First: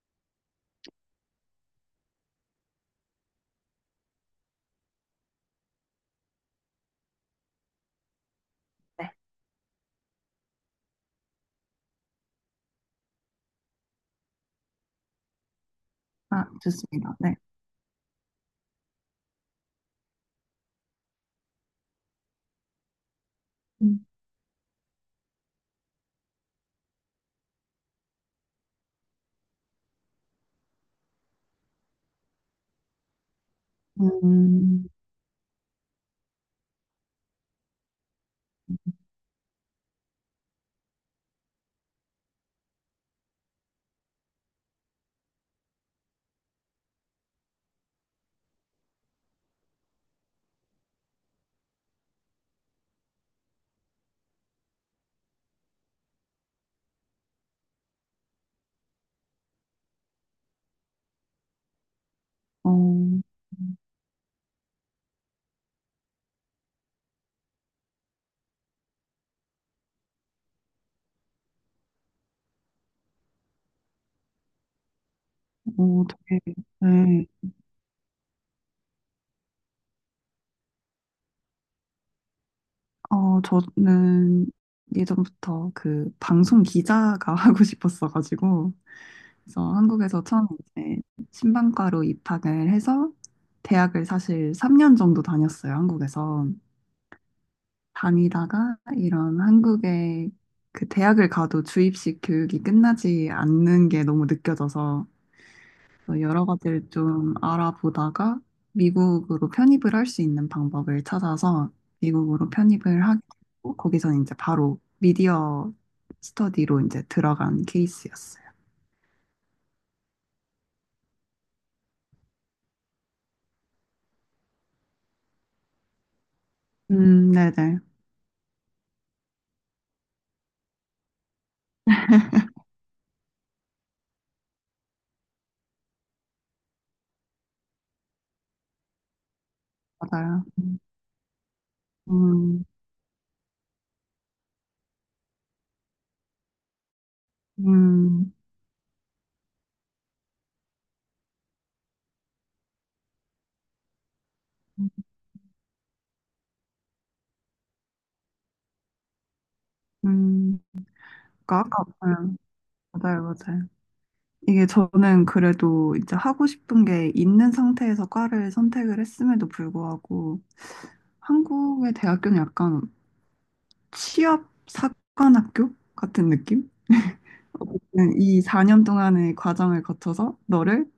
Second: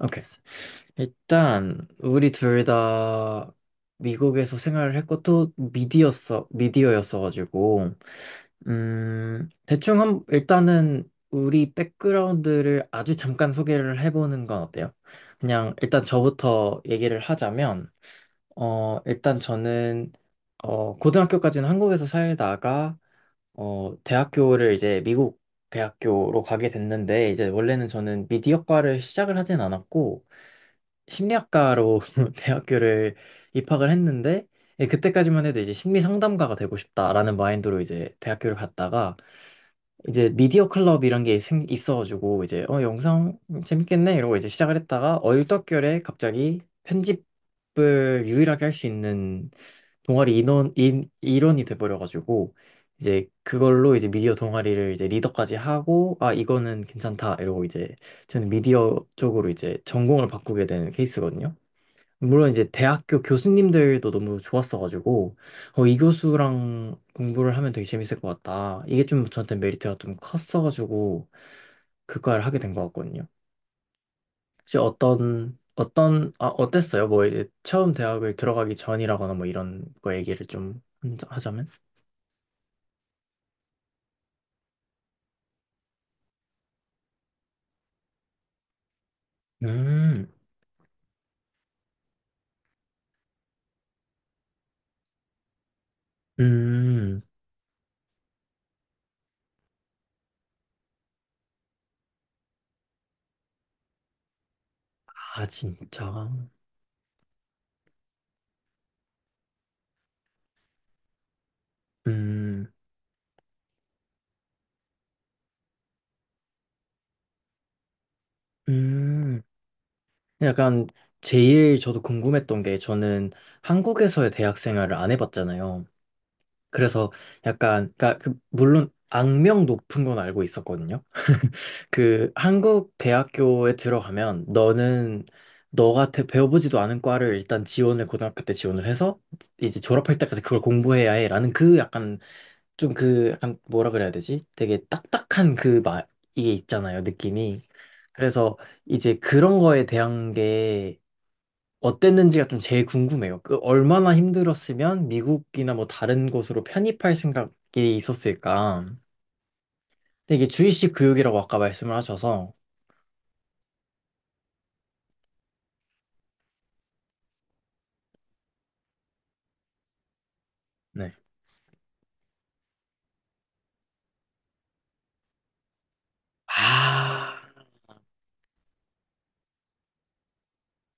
오케이. 일단 우리 둘 다 미국에서 생활을 했고 또 미디어였어가지고, 네. 대충 한 일단은 우리 백그라운드를 아주 잠깐 소개를 해보는 건 어때요? 그냥 일단 아, 저부터 좋습니다. 얘기를 네. 하자면, 일단 저는 고등학교까지는 한국에서 살다가, 음. 대학교를 이제 미국 대학교로 가게 됐는데, 이제 원래는 저는 미디어과를 시작을 하진 않았고, 심리학과로 대학교를 입학을 했는데, 예, 음, 그때까지만 해도 이제 심리 상담가가 되고 싶다라는 마인드로 이제 대학교를 갔다가, 이제 미디어 클럽 이런 게 있어가지고 이제 영상 재밌겠네 이러고 이제 시작을 했다가, 얼떨결에 갑자기 편집을 유일하게 할 수 있는 동아리 일원이 돼버려가지고 이제 그걸로 이제 미디어 동아리를 이제 리더까지 하고, 아 이거는 괜찮다 이러고 이제 저는 미디어 쪽으로 이제 전공을 바꾸게 되는 케이스거든요. 물론 이제 어, 대학교 교수님들도 너무 좋았어가지고, 이 교수랑 공부를 하면 되게 재밌을 것 같다, 이게 좀 저한테 메리트가 좀 컸어가지고 그를 하게 된 것 같거든요. 혹시 어떤 어, 어떤 아 되게, 어땠어요? 뭐 네. 이제 처음 대학을 들어가기 전이라거나 뭐 이런 거 얘기를 좀 하자면. 저는 예전부터 그 방송 기자가 하고 싶었어가지고, 그래서 한국에서 음. 처음 이제 신방과로 입학을 해서 대학을 사실 3년 정도 다녔어요, 한국에서. 음. 다니다가 이런 한국의 그 대학을 가도 주입식 교육이 끝나지 않는 게 너무 느껴져서 아, 진짜? 또 여러 가지를 좀 알아보다가 미국으로 편입을 할 수 있는 방법을 찾아서 미국으로 음. 편입을 하고 거기서 이제 바로 미디어 스터디로 이제 들어간 케이스였어요. 음. 약간 제일 저도 궁금했던 게, 저는 한국에서의 대학 생활을 안 해봤잖아요. 그래서 네네. 약간 그러니까 그 물론 악명 높은 건 알고 있었거든요. 그 한국 대학교에 들어가면 너는 너 같아 배워보지도 않은 과를 일단 지원을 고등학교 때 지원을 해서 이제 졸업할 때까지 맞아요. 그걸 공부해야 해라는, 그 약간 음, 뭐라 그래야 되지? 되게 딱딱한 그 말, 이게 있잖아요, 느낌이. 음, 그래서 이제 그런 거에 대한 게 어땠는지가 좀 제일 궁금해요. 그 얼마나 힘들었으면 미국이나 뭐 다른 곳으로 편입할 생각이 있었을까? 근데 이게 음. 주입식 교육이라고 아까 그러니까 아까, 말씀을 음, 하셔서. 맞아요, 맞아요. 이게 저는 그래도 이제 하고 싶은 게 있는 상태에서 과를 선택을 했음에도 불구하고 네. 한국의 대학교는 약간 취업 사관학교 같은 느낌? 아, 어쨌든 이 4년 동안의 과정을 거쳐서 너를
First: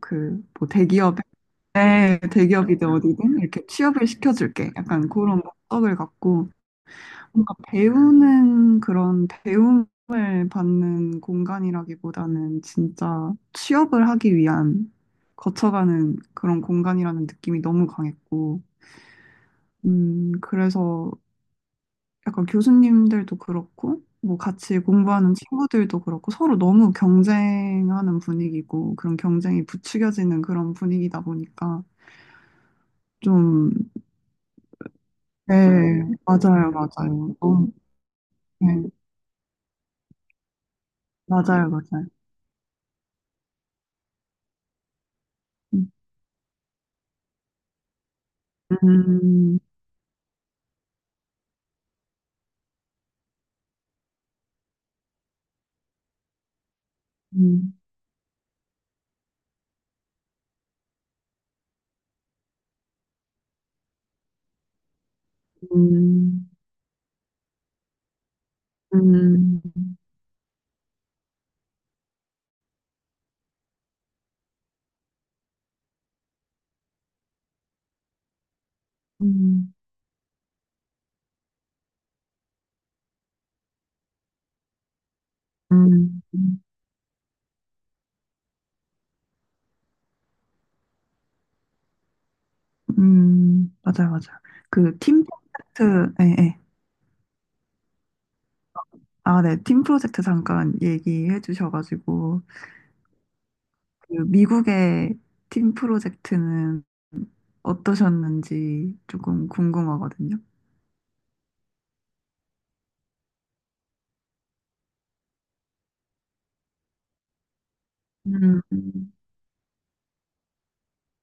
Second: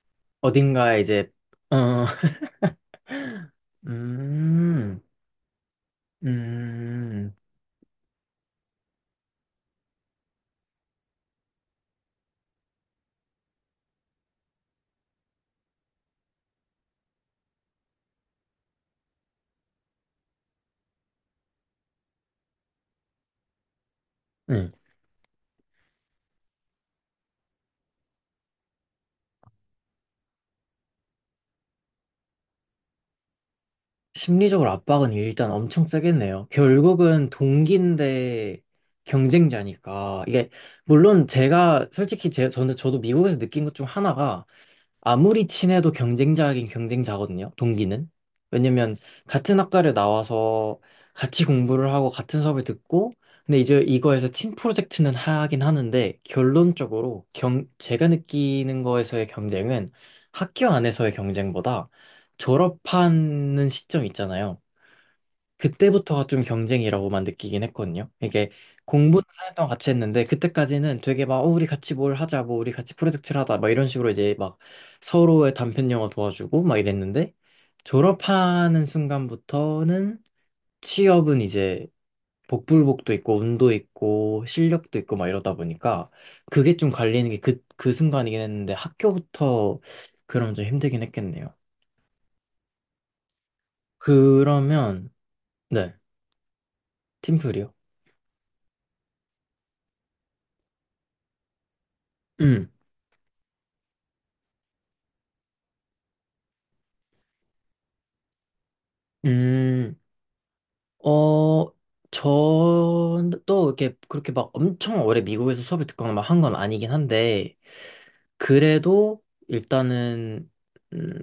그 뭐 어딘가에 대기업에 이제. 어, 네, 대기업이든 어디든 이렇게 취업을 시켜줄게. 음. 약간 그런 목적을 갖고 음. 뭔가 배우는 그런 배움을 받는 공간이라기보다는 진짜 취업을 하기 위한 거쳐가는 그런 공간이라는 느낌이 너무 강했고, 그래서 약간 교수님들도 그렇고, 뭐 네. 같이 공부하는 친구들도 그렇고, 서로 너무 경쟁하는 분위기고, 그런 경쟁이 부추겨지는 그런 분위기다 보니까, 좀, 심리적으로 압박은 일단 네, 엄청 세겠네요. 맞아요, 결국은 맞아요. 어, 동기인데 네, 경쟁자니까. 이게 물론 맞아요, 제가 맞아요. 솔직히 제 저는 저도 미국에서 느낀 것 중 하나가, 아무리 음, 친해도 경쟁자긴 경쟁자거든요, 동기는. 왜냐면 음, 같은 학과를 나와서 같이 공부를 하고 같은 수업을 듣고, 근데 이제 이거에서 팀 프로젝트는 하긴 하는데, 결론적으로 음, 제가 느끼는 거에서의 경쟁은, 학교 안에서의 경쟁보다 졸업하는 시점 있잖아요. 그때부터가 좀 경쟁이라고만 느끼긴 했거든요. 이게 공부는 한년 음, 동안 같이 했는데 그때까지는 되게 막 우리 같이 뭘 하자, 뭐 우리 같이 프로젝트를 하자, 막 이런 식으로 이제 막 서로의 단편 영어 도와주고 막 이랬는데, 졸업하는 음, 순간부터는 취업은 이제 복불복도 있고 운도 있고 실력도 있고 막 이러다 보니까 음, 그게 좀 갈리는 게 그 순간이긴 했는데 학교부터 그럼 좀 힘들긴 했겠네요. 맞아요, 맞아요. 그 그러면. 팀 네, 프로젝트, 예, 예. 팀플이요. 아, 네, 팀 프로젝트 잠깐 얘기해 주셔가지고, 음. 그 미국의 팀 프로젝트는 어떠셨는지 조금 음. 궁금하거든요. 어, 저도 이렇게 그렇게 막 엄청 오래 미국에서 수업을 듣거나 막 한 건 아니긴 한데, 음, 그래도 일단은, 음,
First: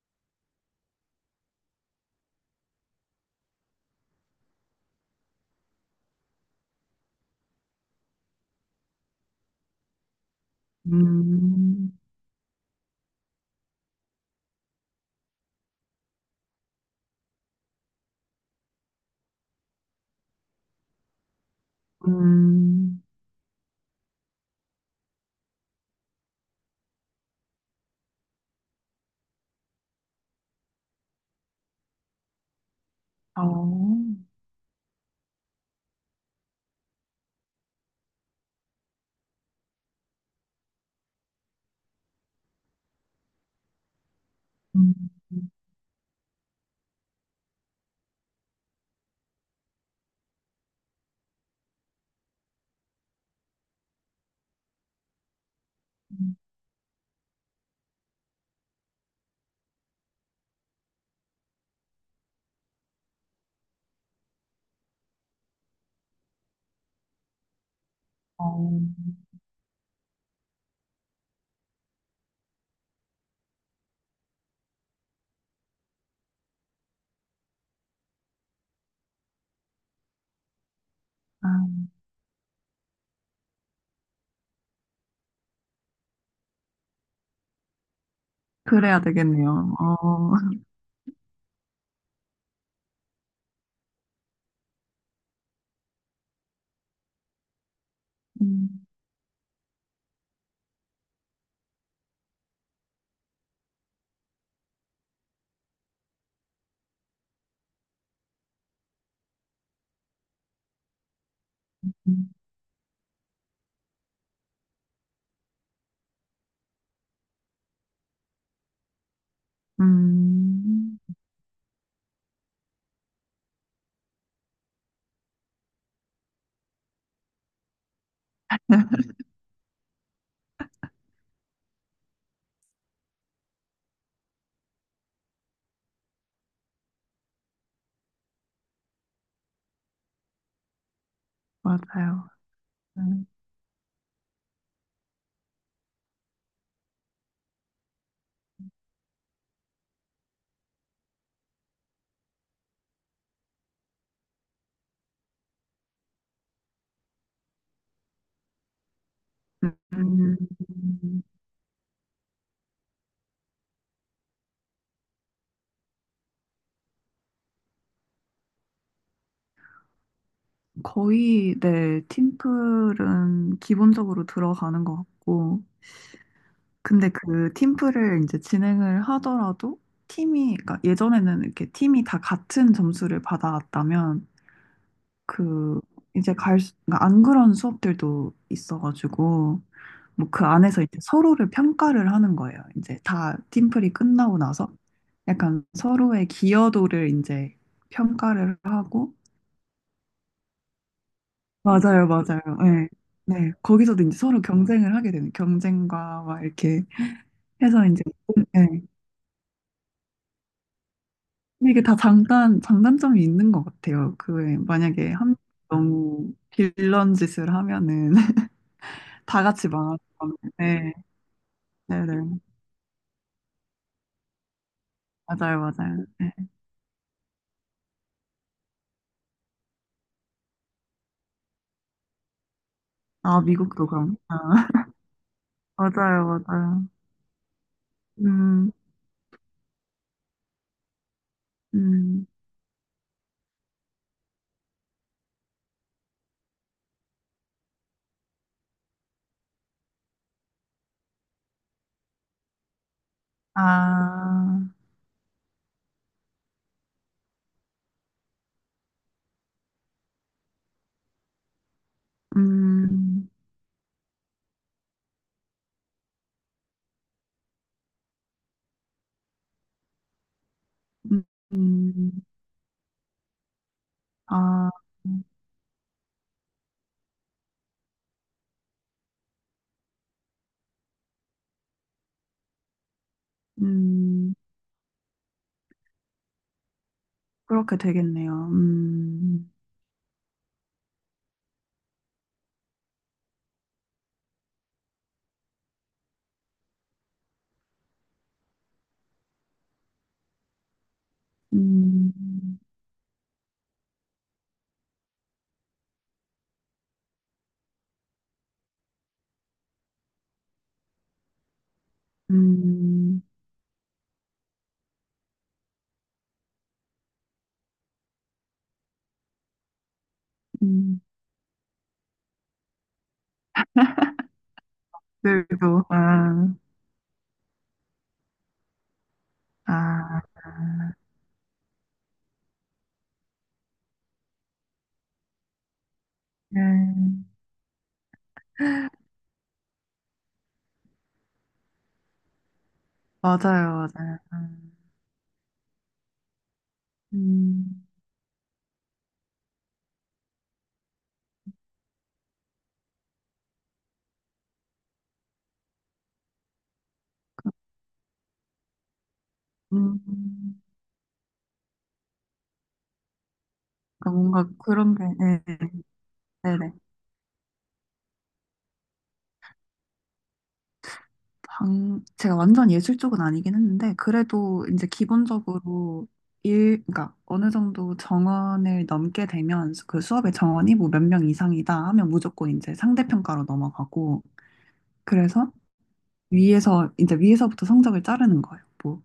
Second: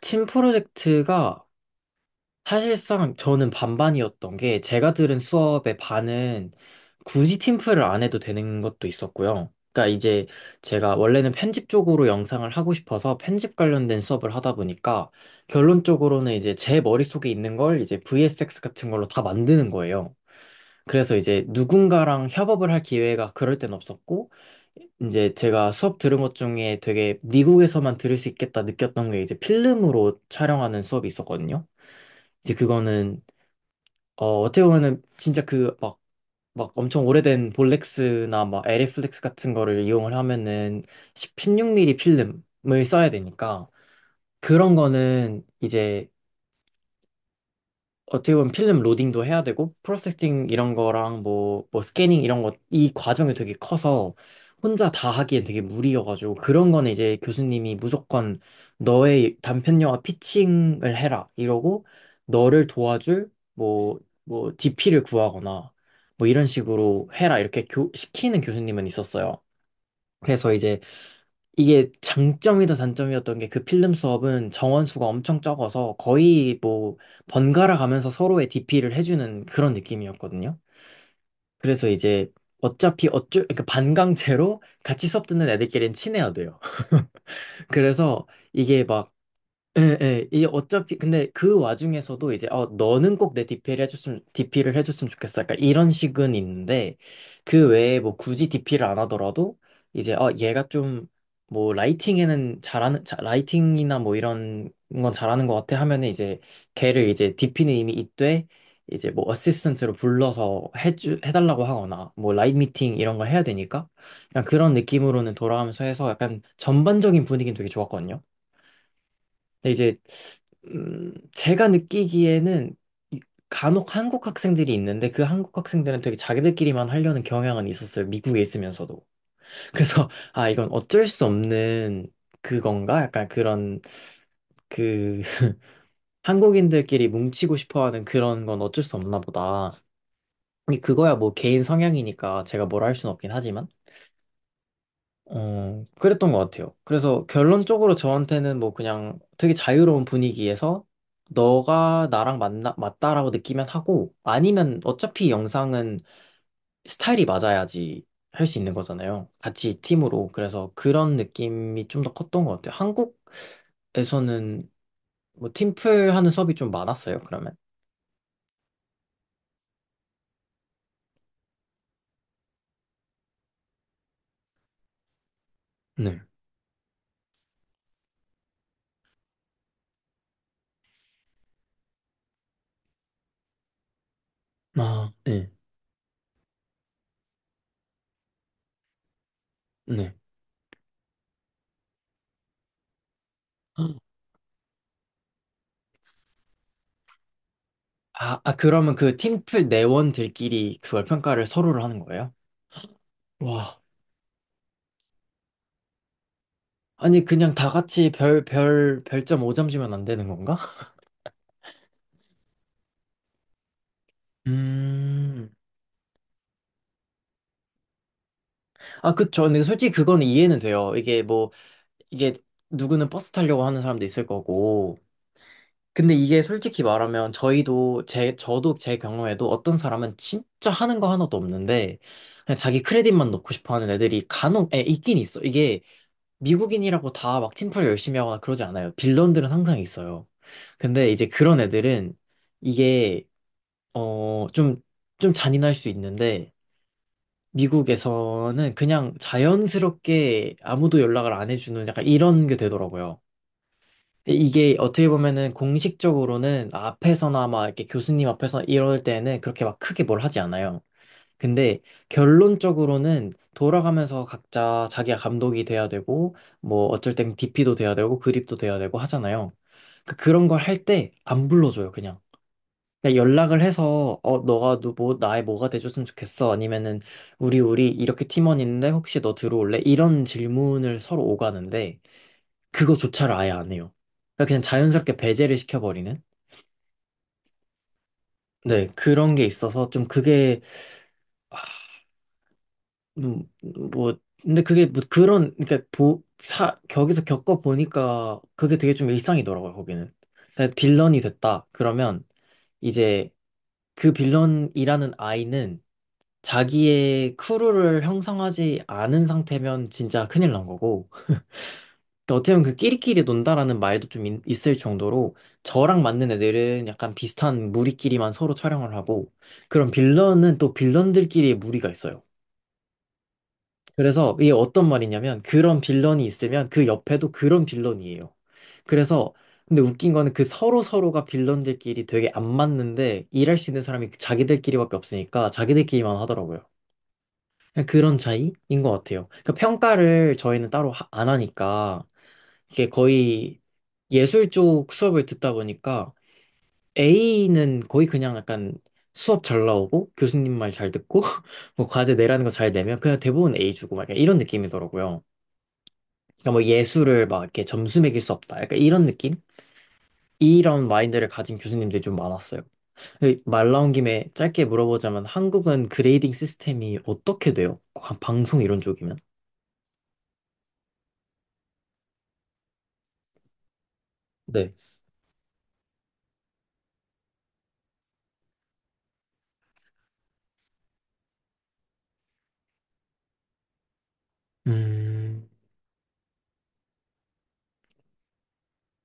팀 프로젝트가 사실상 저는 반반이었던 게, 제가 들은 수업의 반은 굳이 팀플을 안 해도 되는 것도 있었고요. 그러니까 이제 제가 원래는 편집 음, 쪽으로 영상을 하고 싶어서 편집 관련된 수업을 하다 보니까 결론적으로는 이제 제 머릿속에 있는 걸 이제 VFX 같은 걸로 다 만드는 거예요. 그래서 이제 누군가랑 협업을 할 음, 기회가 그럴 땐 없었고, 이제 제가 수업 들은 것 중에 되게 미국에서만 들을 수 있겠다 느꼈던 게, 이제 필름으로 촬영하는 수업이 있었거든요. 이제 그거는 어, 어떻게 보면은 진짜 그 막 엄청 오래된 볼렉스나 막 에리플렉스 같은 거를 이용을 하면은 16 mm 필름을 써야 되니까 그런 음, 거는 이제 어떻게 보면 필름 로딩도 해야 되고 프로세싱 이런 거랑 뭐 스캐닝 이런 거 이 과정이 되게 커서 혼자 다 하기엔 되게 무리여가지고 음, 그런 거는 이제 교수님이 무조건 너의 단편 영화 피칭을 해라 이러고 너를 도와줄 뭐 DP를 구하거나 뭐 이런 식으로 해라 이렇게 시키는 어, 교수님은 있었어요. 그래서 이제 이게 장점이다 단점이었던 게, 그 필름 수업은 정원 수가 엄청 적어서 거의 뭐 번갈아 가면서 서로의 DP를 해주는 그런 느낌이었거든요. 아, 그래서 이제 어차피 어쩔 그러니까 반강제로 같이 수업 듣는 애들끼리는 친해야 돼요. 그래서 이게 그래야 되겠네요. 예, 예. 이 어차피 근데 그 와중에서도 이제 너는 꼭 내 DP를 해줬으면 좋겠어, 약간 이런 식은 있는데, 그 외에 뭐 굳이 DP를 음, 안 하더라도 이제 얘가 좀 뭐 라이팅이나 뭐 이런 건 잘하는 것 같아 하면은 이제 걔를 이제 DP는 이미 있되 이제 뭐 어시스턴트로 불러서 해주 해달라고 하거나 뭐 라인 미팅 이런 걸 해야 되니까 그냥 그런 느낌으로는 돌아가면서 해서 약간 전반적인 분위기는 되게 좋았거든요. 근데 이제 음, 제가 느끼기에는 이- 간혹 한국 학생들이 있는데, 그 한국 학생들은 되게 자기들끼리만 하려는 경향은 있었어요, 미국에 있으면서도. 그래서 아, 이건 어쩔 수 없는 그건가? 약간 그런, 그 한국인들끼리 뭉치고 싶어하는 그런 건 어쩔 수 없나 보다. 근데 그거야 뭐 개인 맞아요. 성향이니까 제가 뭐라 할 수는 음, 없긴 하지만. 그랬던 것 같아요. 그래서 결론적으로 저한테는 뭐 그냥 되게 자유로운 분위기에서 너가 나랑 맞나, 맞다라고 느끼면 하고 아니면, 어차피 영상은 스타일이 맞아야지 할 수 있는 거잖아요, 같이 팀으로. 음, 그래서 그런 느낌이 좀 더 컸던 것 같아요. 한국에서는 뭐 팀플 하는 수업이 좀 많았어요, 그러면? 거의, 네, 팀플은 기본적으로 들어가는 것 같고, 네. 근데 그 팀플을 이제 진행을 하더라도 팀이, 그러니까 예전에는 이렇게 팀이 다 같은 점수를 받아왔다면 아, 네. 그 이제 그러니까 안 그런 수업들도 있어가지고 네. 뭐 그 안에서 이제 서로를 평가를 하는 거예요. 이제 다 팀플이 끝나고 나서 약간 서로의 기여도를 이제 아, 아, 평가를 그러면 하고 그 팀플 내원들끼리 그걸 평가를 서로를 하는 맞아요, 거예요? 맞아요. 네. 네. 와. 거기서도 이제 서로 경쟁을 하게 되는 경쟁과 막 이렇게 아니, 그냥 다 해서 이제 같이 네. 별점 5점 주면 안 되는 건가? 근데 이게 다 장단점이 있는 것 같아요. 그, 만약에 음. 너무 빌런 짓을 하면은 아, 그쵸. 다 근데 같이 솔직히 망하는 그건 거는. 이해는 돼요. 네, 네, 네. 이게 누구는 버스 타려고 하는 사람도 있을 거고. 맞아요, 맞아요. 근데 네. 이게 솔직히 말하면 저희도, 저도 제 경우에도 어떤 사람은 진짜 하는 거 하나도 없는데, 그냥 자기 크레딧만 아, 넣고 싶어 미국도 하는 그럼. 애들이 아, 간혹, 있긴 있어. 이게 맞아요, 맞아요. 미국인이라고 다 막 팀플 열심히 하거나 그러지 음, 않아요. 빌런들은 항상 있어요. 근데 이제 그런 애들은 음, 이게 어, 좀, 좀 잔인할 수 있는데, 미국에서는 그냥 자연스럽게 아무도 연락을 안 해주는 약간 이런 게 되더라고요. 아, 게 어떻게 보면은 공식적으로는 앞에서나 막 이렇게 교수님 앞에서 이럴 때는 그렇게 막 크게 뭘 하지 않아요. 근데 음, 결론적으로는 돌아가면서 각자 자기가 감독이 돼야 되고, 뭐 어쩔 땐 DP도 돼야 되고, 그립도 돼야 되고 하잖아요. 그런 걸 할 때 음, 안 불러줘요, 그냥. 음, 그냥 연락을 해서 아, 너가 너뭐 나의 뭐가 돼줬으면 좋겠어 아니면은 우리 이렇게 팀원 있는데 혹시 너 들어올래? 이런 질문을 서로 오가는데 그거조차를 아예 안 해요. 음. 그러니까 그냥 자연스럽게 배제를 시켜버리는. 그렇게 되겠네요. 네. 그런 게 있어서 좀 그게. 아, 음, 뭐, 근데 그게 뭐 그런 그러니까 거기서 겪어 보니까 그게 되게 좀 일상이더라고요, 거기는. 그러니까 빌런이 됐다 그러면 음, 이제 그 빌런이라는 아이는 자기의 크루를 형성하지 않은 상태면 진짜 큰일 난 거고, 근데 어떻게 보면 그 끼리끼리 음, 논다라는 말도 좀 있을 정도로 저랑 맞는 애들은 약간 비슷한 무리끼리만 서로 촬영을 하고, 그런 빌런은 또 음, 빌런들끼리의 무리가 있어요. 그래서 이게 어떤 말이냐면 그런 빌런이 아, 있으면 그 옆에도 그런 빌런이에요. 그래서 근데 웃긴 아, 거는 그 서로 서로가 빌런들끼리 되게 안 맞는데 일할 수 있는 사람이 자기들끼리밖에 없으니까 자기들끼리만 하더라고요. 네. 그냥 그런 차이인 것 같아요. 그 평가를 저희는 따로 안 하니까, 이게 거의 맞아요, 맞아요. 예술 쪽 수업을 듣다 보니까 A는 음, 거의 그냥 약간 수업 잘 나오고 교수님 말 잘 듣고 뭐 과제 내라는 거 잘 내면 그냥 대부분 A 주고 막 약간 이런 느낌이더라고요. 그러니까 뭐 예술을 막 이렇게 점수 매길 수 없다, 약간 이런 느낌? 음, 음. 이런 마인드를 가진 교수님들이 좀 많았어요. 근데 말 나온 그러니까 김에 뭔가 짧게 그런 게, 물어보자면 네, 한국은 그레이딩 네, 네. 시스템이 어떻게 돼요? 방송 이런 쪽이면? 제가 완전 예술 쪽은 아니긴 했는데, 그래도 네. 이제 기본적으로 그러니까 어느 정도 정원을 넘게 되면 그 수업의 정원이 뭐 몇 명 이상이다 하면 무조건 이제 상대평가로 넘어가고, 음. 그래서 이제 위에서부터 성적을 자르는 거예요. 뭐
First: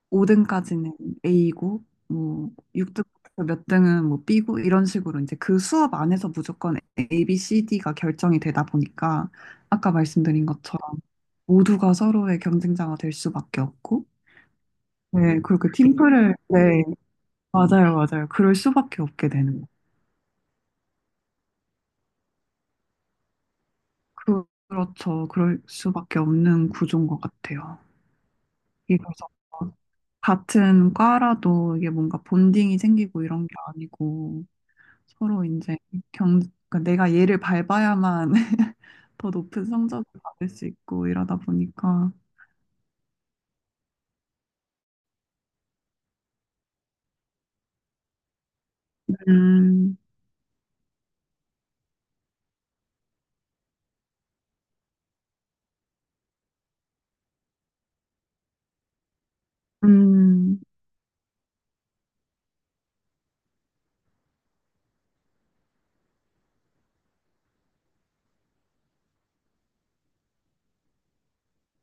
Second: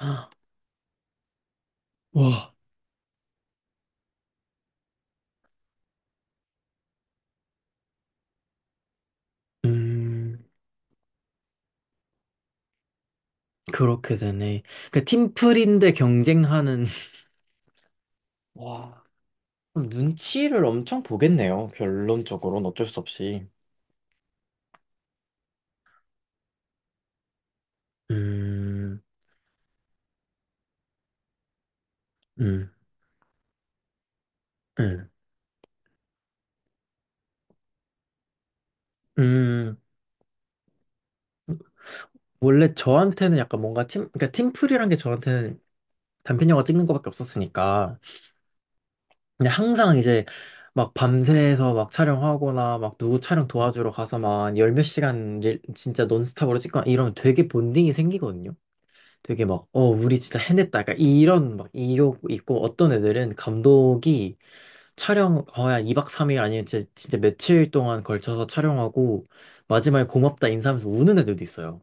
헉. 5등까지는 A고 뭐 와. 6등부터 몇 등은 뭐 B고 이런 식으로 이제 그 수업 안에서 무조건 A, B, C, D가 결정이 되다 보니까 아까 음. 말씀드린 것처럼 모두가 서로의 경쟁자가 될 수밖에 없고 그렇게 되네. 그 네, 그렇게 팀플인데 팀플을 경쟁하는, 네, 맞아요, 맞아요. 그럴 수밖에 와, 없게 되는 거. 그럼 눈치를 엄청 보겠네요, 결론적으로는 어쩔 수 없이. 그, 그렇죠. 그럴 수밖에 없는 구조인 것 같아요. 이게 음. 그래서 같은 과라도 이게 뭔가 음. 본딩이 생기고 이런 게 아니고 음. 서로 이제 경, 그러니까 내가 얘를 밟아야만 더 높은 음. 성적을 받을 수 있고 이러다 보니까. 원래 저한테는 약간 뭔가 그러니까 팀플이란 게 저한테는 단편 영화 찍는 거밖에 없었으니까. 그냥 항상 음, 이제 막 밤새서 막 촬영하거나 막 누구 촬영 도와주러 가서 막 열 몇 시간 진짜 논스톱으로 찍거나 이러면 되게 본딩이 생기거든요. 되게 막 우리 진짜 음, 해냈다, 약간 이런 막 이욕 있고, 어떤 애들은 감독이 촬영 거의 한 2박 3일 아니면 진짜, 진짜 며칠 동안 걸쳐서 촬영하고 마지막에 고맙다 인사하면서 우는 애들도 있어요.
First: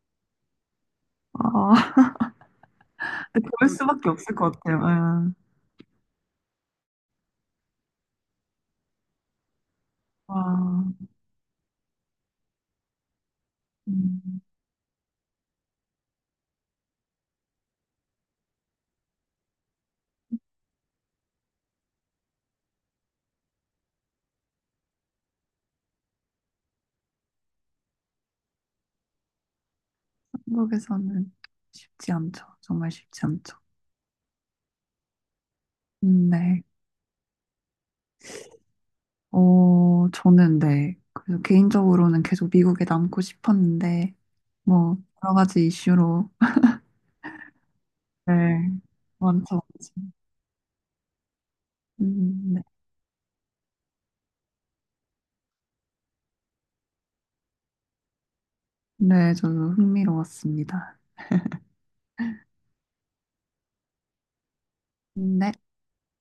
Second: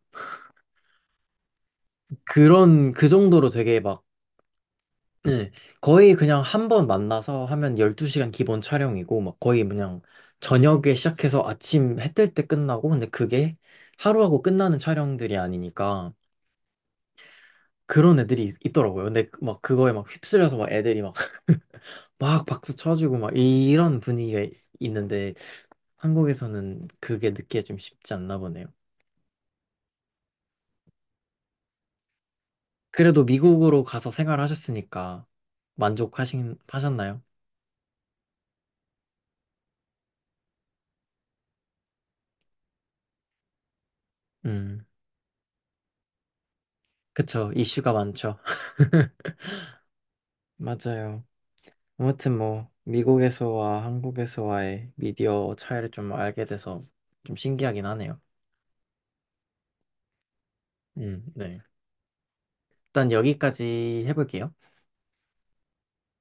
아, 그 근데 정도로 그럴 되게 막, 수밖에 없을 것 같아요. 예. 예. 거의 그냥 한 번 만나서 하면 12시간 기본 촬영이고 막 거의 그냥 아 저녁에 시작해서 아침 해뜰 때 끝나고. 근데 그게 하루하고 음, 끝나는 촬영들이 아니니까 그런 애들이 더라고요. 근데 막 그거에 막 휩쓸려서 막 애들이 막 박수 쳐주고 막 이런 분위기가 있는데, 한국에서는 그게 느끼기 좀 쉽지 않나 보네요. 한국에서는 쉽지 않죠. 정말 그래도 쉽지 않죠. 미국으로 가서 생활하셨으니까 만족하신 네. 하셨나요? 저는 네. 그래서 개인적으로는 계속 미국에 남고 싶었는데, 음. 뭐, 여러 가지 이슈로. 그쵸, 이슈가 네. 많죠. 많죠, 많죠. 맞아요. 아무튼 네. 뭐 미국에서와 한국에서와의 미디어 차이를 좀 알게 돼서 좀 신기하긴 하네요. 네, 저도 흥미로웠습니다. 음. 네. 일단 여기까지 해볼게요. 네.